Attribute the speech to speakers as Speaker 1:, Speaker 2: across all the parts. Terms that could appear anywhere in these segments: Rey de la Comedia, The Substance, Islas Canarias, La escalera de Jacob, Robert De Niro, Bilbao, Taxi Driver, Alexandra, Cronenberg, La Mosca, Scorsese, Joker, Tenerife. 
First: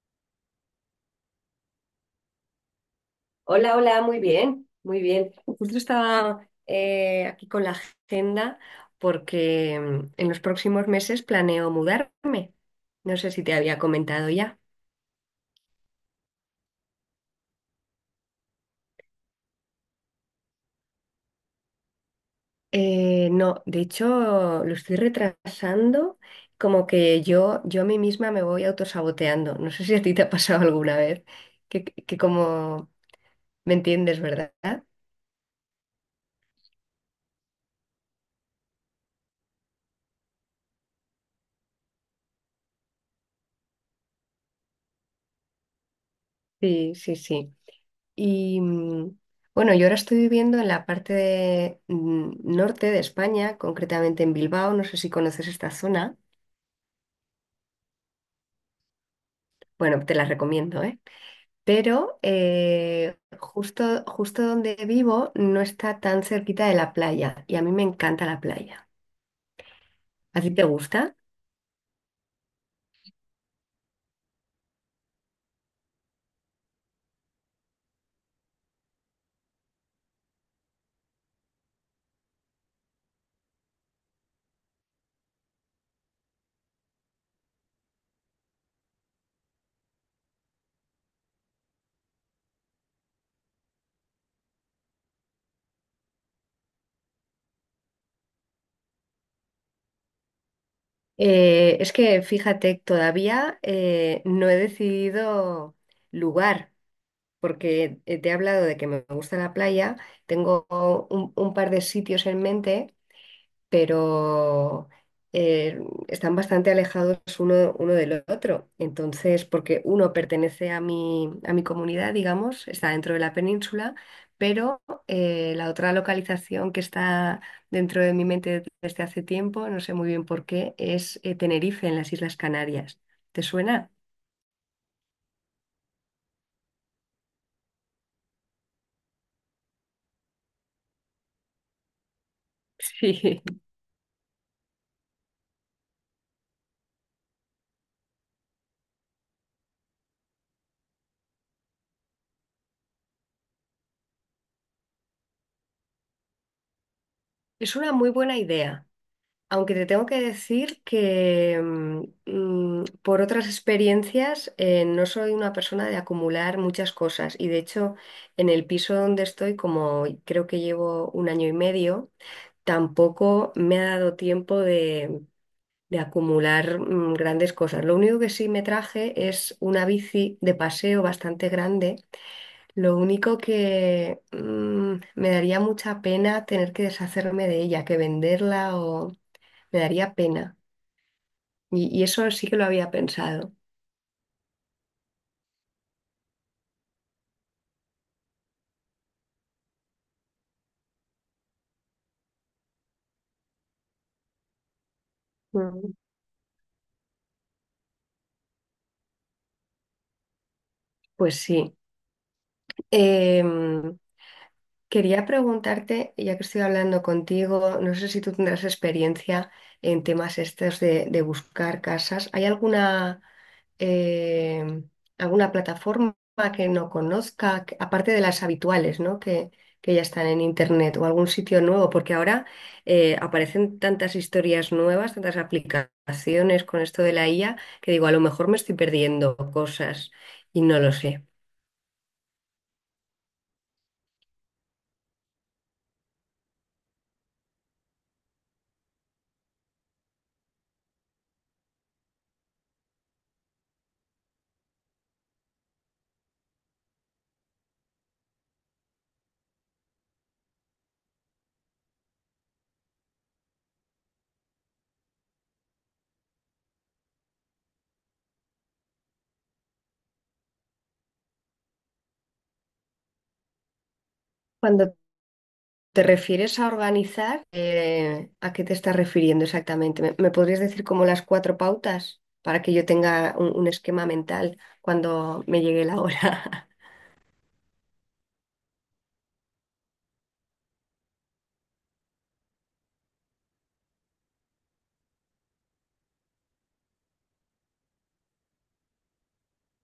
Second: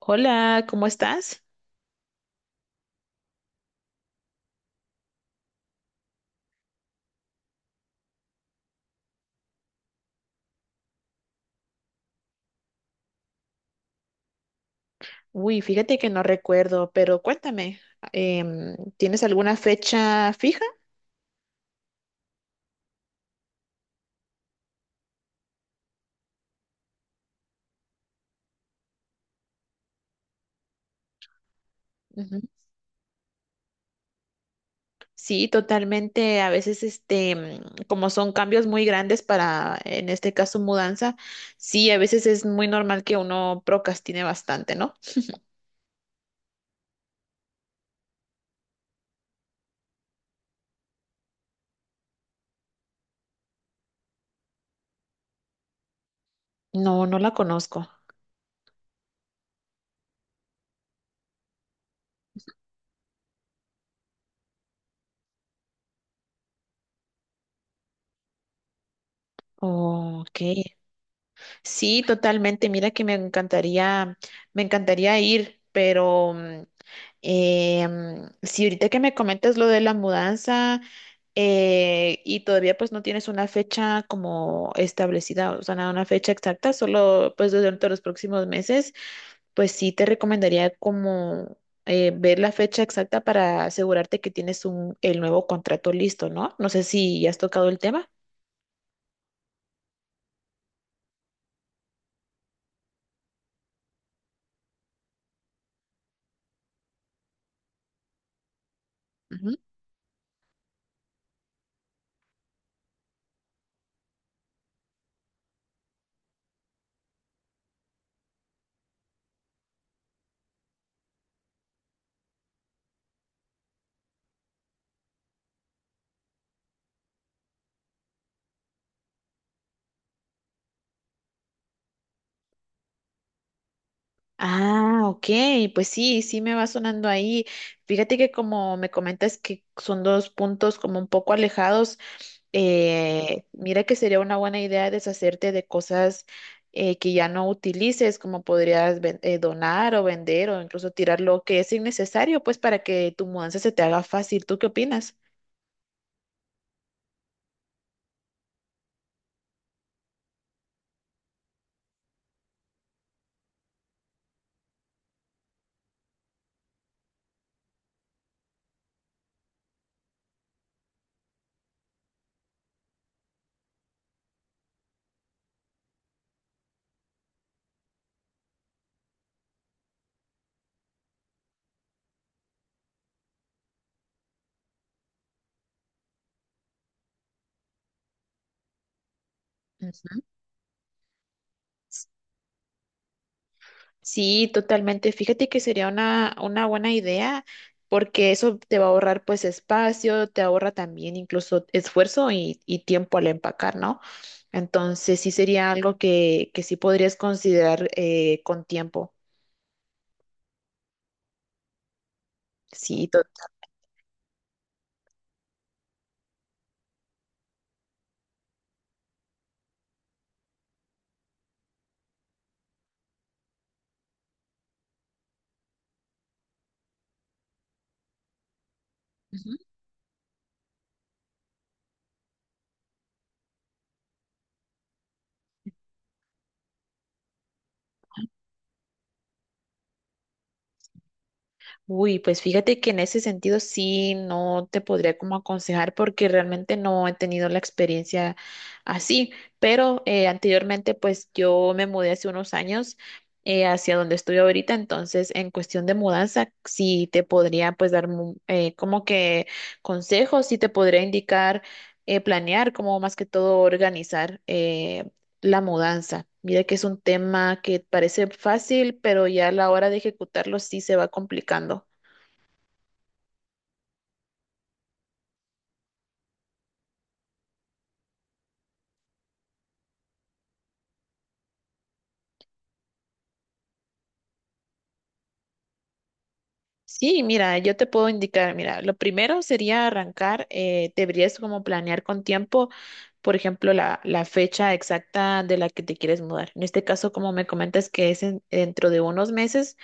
Speaker 1: Hola, ¿cómo estás?
Speaker 2: Hola, hola, muy bien, muy bien. Justo estaba aquí con la agenda porque en los próximos meses planeo mudarme. No sé si te había comentado ya.
Speaker 1: Uy, fíjate que no recuerdo, pero cuéntame, ¿tienes alguna fecha fija?
Speaker 2: No, de hecho lo estoy retrasando, como que yo a mí misma me voy autosaboteando. No sé si a ti te ha pasado alguna vez, que
Speaker 1: Ujú.
Speaker 2: como me entiendes, ¿verdad?
Speaker 1: Sí, totalmente. A veces, este, como son cambios muy grandes para, en este caso, mudanza, sí, a veces es muy normal que uno procrastine bastante, ¿no?
Speaker 2: Sí, sí, sí. Y bueno, yo ahora estoy viviendo en la parte de, norte de España, concretamente en Bilbao. No sé si conoces esta zona.
Speaker 1: No, no la conozco.
Speaker 2: Bueno, te la recomiendo, ¿eh? Pero justo donde vivo no está tan cerquita de la playa y a mí me encanta la playa. ¿A
Speaker 1: Ok.
Speaker 2: ti te gusta?
Speaker 1: Sí, totalmente. Mira que me encantaría ir, pero si ahorita que me comentas lo de la mudanza y todavía pues no tienes una fecha como establecida, o sea, nada, una fecha exacta, solo pues durante los próximos meses, pues sí te recomendaría como ver la fecha exacta para asegurarte que tienes un, el nuevo contrato listo, ¿no? No sé si ya has tocado el tema.
Speaker 2: Es que fíjate, todavía no he decidido lugar, porque te he hablado de que me gusta la playa, tengo un par de sitios en mente pero eh, están bastante alejados uno del otro. Entonces, porque uno pertenece a mi comunidad, digamos, está dentro de la península, pero la otra localización que está dentro de mi mente desde hace tiempo, no sé muy bien por qué, es Tenerife, en las Islas Canarias. ¿Te suena?
Speaker 1: Ah, ok, pues sí, sí me va sonando ahí. Fíjate que como me comentas que son dos puntos como un poco alejados,
Speaker 2: Sí,
Speaker 1: mira que sería una buena idea deshacerte de cosas que ya no utilices, como podrías donar o vender o incluso tirar lo que es innecesario, pues para que tu mudanza se te haga fácil. ¿Tú qué opinas?
Speaker 2: es una muy buena idea. Aunque te tengo que decir que por otras experiencias no soy una persona de acumular muchas cosas y de hecho en el piso donde estoy, como creo que llevo un año y medio, tampoco me ha dado tiempo de acumular grandes cosas. Lo único que sí me traje es una bici de paseo bastante grande. Lo único que me daría mucha pena tener que deshacerme de ella, que venderla o me daría
Speaker 1: Ujú.
Speaker 2: pena. Y eso sí que lo había pensado.
Speaker 1: Sí, totalmente. Fíjate que sería una buena idea porque eso te va a ahorrar pues espacio, te ahorra también incluso esfuerzo y tiempo al empacar, ¿no? Entonces sí sería
Speaker 2: Mm.
Speaker 1: algo que sí podrías considerar con tiempo.
Speaker 2: Pues sí.
Speaker 1: Sí, total.
Speaker 2: Em, Quería preguntarte, ya que estoy hablando contigo, no sé si tú tendrás experiencia en temas estos de buscar casas. ¿Hay alguna... eh, alguna plataforma que no conozca, que- aparte de las habituales, ¿no? Que ya están en internet o algún sitio nuevo, porque ahora aparecen tantas historias nuevas, tantas aplicaciones con esto de la IA, que digo, a lo mejor me estoy perdiendo cosas y no lo sé.
Speaker 1: Uy, pues fíjate que en ese sentido sí no te podría como aconsejar porque realmente no he tenido la experiencia así, pero anteriormente pues yo me mudé hace unos años hacia donde estoy ahorita, entonces en cuestión de mudanza sí te podría pues dar como que consejos, sí te podría indicar planear, como más que todo organizar la mudanza. Mira que es un tema que parece fácil, pero ya a la hora de ejecutarlo sí se va complicando.
Speaker 2: Cuando te refieres a organizar, ¿a qué te estás refiriendo exactamente? ¿Me, me podrías decir como las cuatro pautas para que yo tenga un esquema mental cuando me llegue la hora?
Speaker 1: Sí, mira, yo te puedo indicar, mira, lo primero sería arrancar, deberías como planear con tiempo, por ejemplo, la fecha exacta de la que te quieres mudar. En este caso, como me comentas que es dentro de unos meses,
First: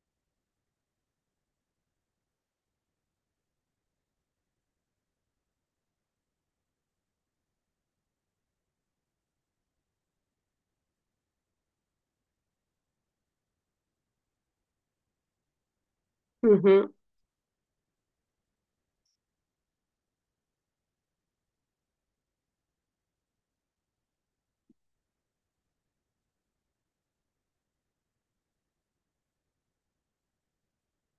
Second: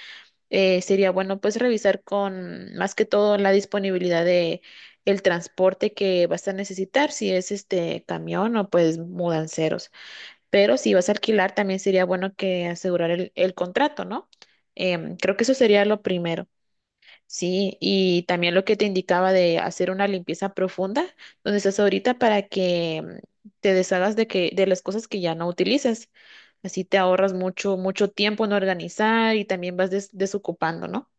Speaker 1: sería bueno pues revisar con más que todo la disponibilidad de el transporte que vas a necesitar, si es este camión o pues mudanceros. Pero si vas a alquilar, también sería bueno que asegurar el contrato, ¿no? Em, creo que eso sería lo primero.
Speaker 2: Ujú.
Speaker 1: Sí, y también lo que te indicaba de hacer una limpieza profunda donde estás ahorita para que te deshagas de que de las cosas que ya no utilices. Así te ahorras mucho mucho tiempo en organizar y también vas desocupando, ¿no?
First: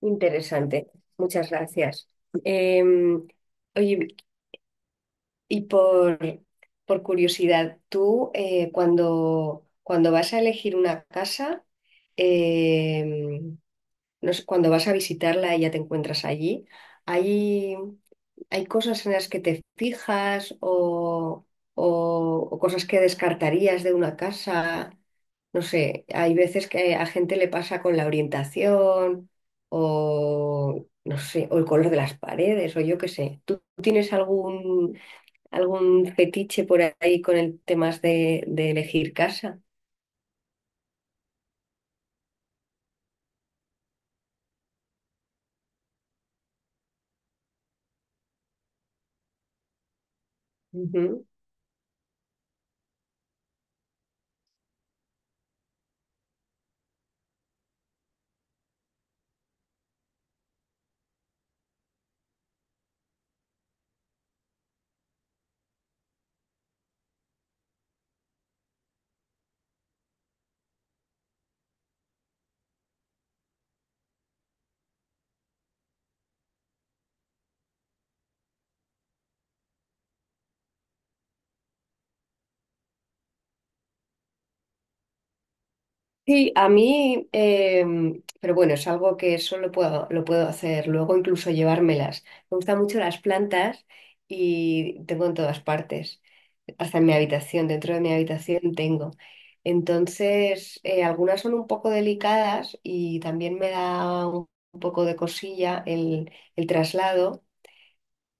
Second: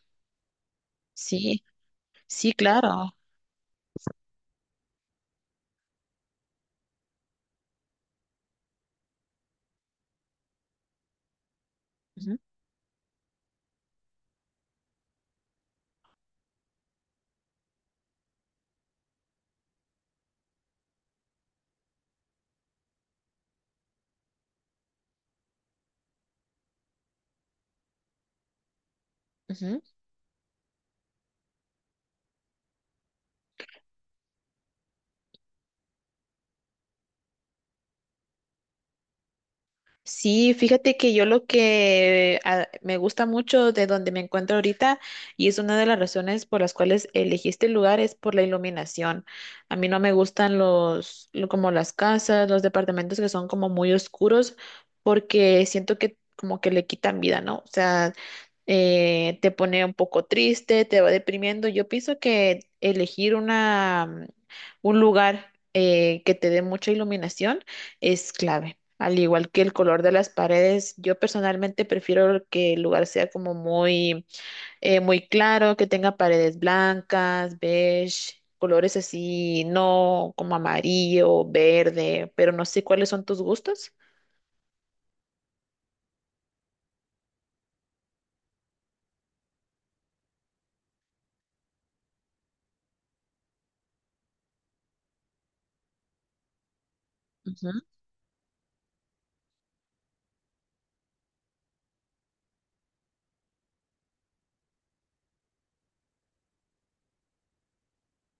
Speaker 2: Interesante, muchas
Speaker 1: Sí,
Speaker 2: gracias.
Speaker 1: sí, claro.
Speaker 2: Em, Oye, y por curiosidad, tú cuando, cuando vas a elegir una casa,
Speaker 1: Ujú,
Speaker 2: em, no sé, cuando vas a visitarla y ya te encuentras allí, hay, hay cosas en las que te fijas o cosas que descartarías de una casa. No sé, hay veces que a gente le pasa con la orientación
Speaker 1: ujú.
Speaker 2: o, no sé, o el color de las paredes o yo qué sé. ¿Tú tienes algún, algún fetiche por ahí con el tema de elegir casa?
Speaker 1: Sí, fíjate que yo lo que me gusta mucho de donde me encuentro ahorita y es una de las razones por las cuales elegí este lugar es por la iluminación. A mí no me gustan los como las casas, los departamentos que son como muy oscuros porque siento que como que le quitan vida, ¿no? O sea, te pone un poco triste, te va deprimiendo. Yo pienso que elegir una, un lugar que te dé mucha iluminación es clave. Al igual que el color de las paredes, yo personalmente prefiero que el lugar sea como muy, muy claro, que tenga paredes blancas, beige, colores así, no como amarillo, verde, pero no sé cuáles son tus gustos.
Speaker 2: Sí, a mí, pero bueno, es algo que solo puedo, lo puedo hacer, luego incluso llevármelas. Me gustan mucho las plantas y tengo en todas partes, hasta en mi habitación, dentro de mi habitación tengo. Entonces, algunas son un poco delicadas y también me da un poco de cosilla el traslado,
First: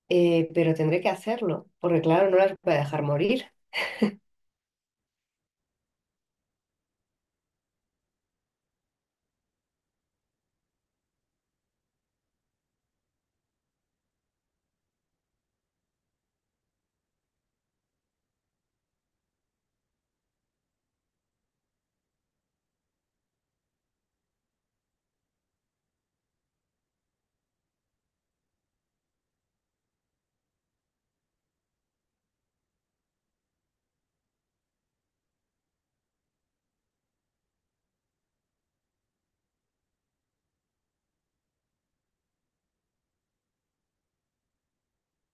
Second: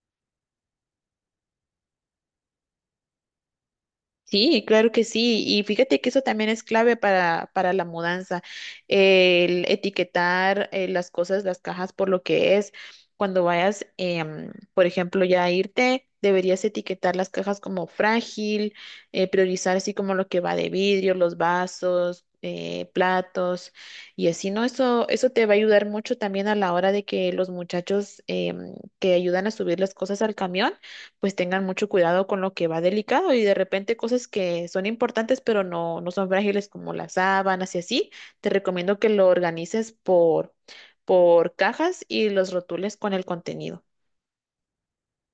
Speaker 2: pero tendré que hacerlo, porque claro, no las voy a dejar morir.
Speaker 1: Sí, claro que sí. Y fíjate que eso también es clave para la mudanza, el etiquetar las cosas, las cajas por lo que es. Cuando vayas, em, por ejemplo, ya a irte, deberías etiquetar las cajas como frágil, priorizar así como lo que va de vidrio, los vasos, platos y así, ¿no? Eso te va a ayudar mucho también a la hora de que los muchachos em, que ayudan a subir las cosas al camión pues tengan mucho cuidado con lo que va delicado y de repente cosas que son importantes pero no, no son frágiles como las sábanas y así, te recomiendo que lo organices por cajas y los rotules con el contenido.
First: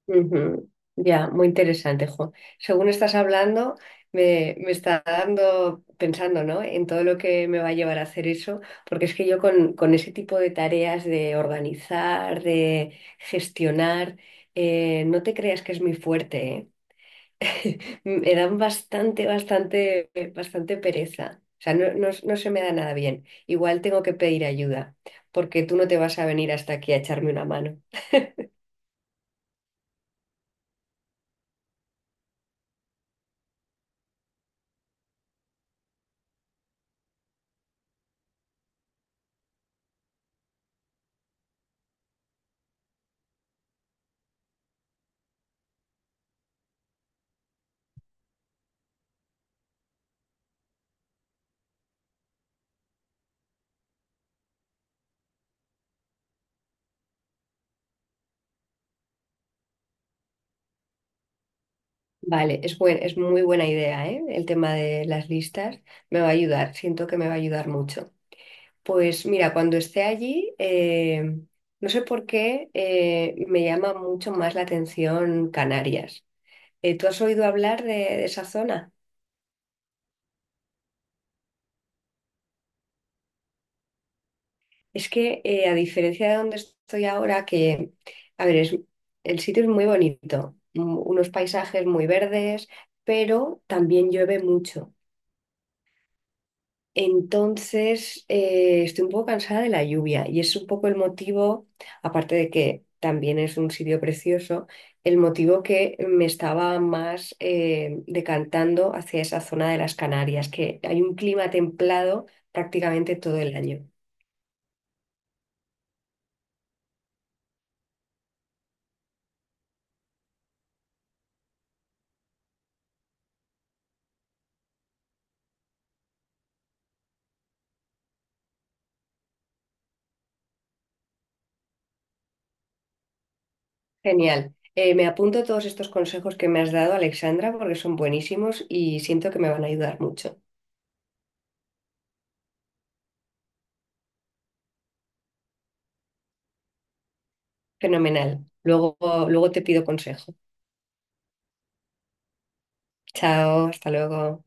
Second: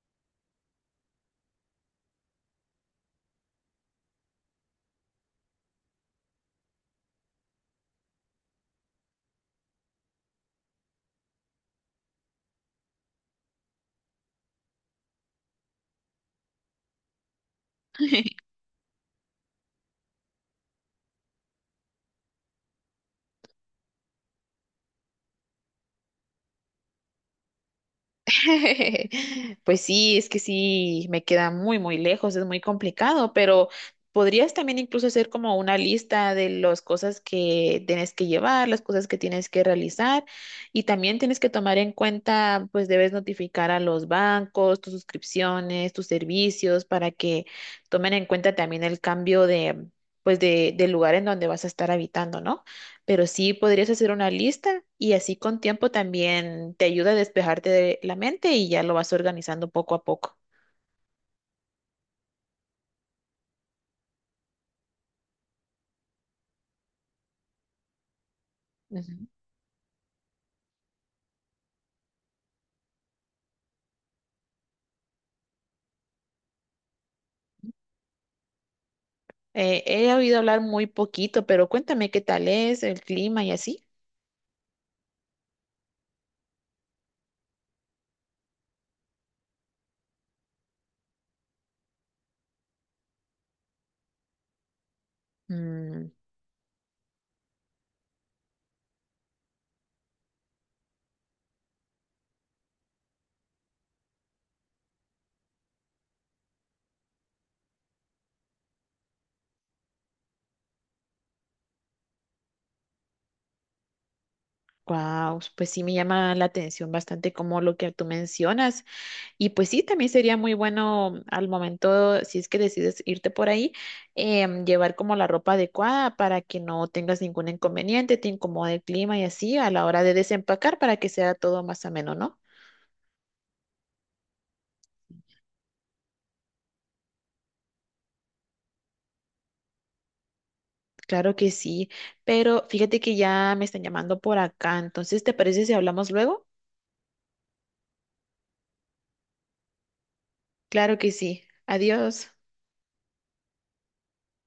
Speaker 2: Ujú. Ya, muy interesante, jo. Según estás hablando, me está dando, pensando, ¿no? En todo lo que me va a llevar a hacer eso, porque es que yo con ese tipo de tareas de organizar, de gestionar, no te creas que es muy fuerte, ¿eh? Me dan bastante, bastante, bastante pereza. O sea, no, no, no se me da nada bien. Igual tengo que pedir ayuda, porque tú no te vas a venir hasta aquí a echarme una mano.
Speaker 1: Pues sí, es que sí, me queda muy, muy lejos, es muy complicado, pero podrías también incluso hacer como una lista de las cosas que tienes que llevar, las cosas que tienes que realizar y también tienes que tomar en cuenta, pues debes notificar a los bancos, tus suscripciones, tus servicios para que tomen en cuenta también el cambio de, pues de, del lugar en donde vas a estar habitando, ¿no? Pero sí podrías hacer una lista y así con tiempo también te ayuda a despejarte de la mente y ya lo vas organizando poco a poco.
Speaker 2: Vale, es buen- es muy buena idea, ¿eh? El tema de las listas me va a ayudar, siento que me va a ayudar mucho. Pues
Speaker 1: Ujú.
Speaker 2: mira, cuando esté allí, no sé por qué me llama mucho más la atención Canarias. ¿Tú has oído hablar de esa zona?
Speaker 1: He oído hablar muy poquito, pero cuéntame qué tal es el clima y así.
Speaker 2: Es que a diferencia de donde estoy ahora, que, a ver, es- el sitio es muy bonito, unos paisajes muy verdes, pero también llueve mucho.
Speaker 1: Mm,
Speaker 2: Entonces, estoy un poco cansada de la lluvia y es un poco el motivo, aparte de que también es un sitio precioso, el motivo que me estaba más decantando hacia esa zona de las Canarias, que hay un clima templado prácticamente todo el año.
Speaker 1: guau, pues sí me llama la atención bastante como lo que tú mencionas. Y pues sí, también sería muy bueno al momento, si es que decides irte por ahí, llevar como la ropa adecuada para que no tengas ningún inconveniente, te incomode el clima y así a la hora de desempacar para que sea todo más ameno, ¿no?
Speaker 2: Genial. Me apunto todos estos consejos que me has dado, Alexandra, porque son buenísimos y siento que me van a ayudar mucho.
Speaker 1: Claro que sí, pero fíjate que ya me están llamando por acá, entonces, ¿te parece si hablamos luego?
Speaker 2: Fenomenal. Luego, luego te pido consejo.
Speaker 1: Claro que sí. Adiós.
Speaker 2: Chao, hasta luego.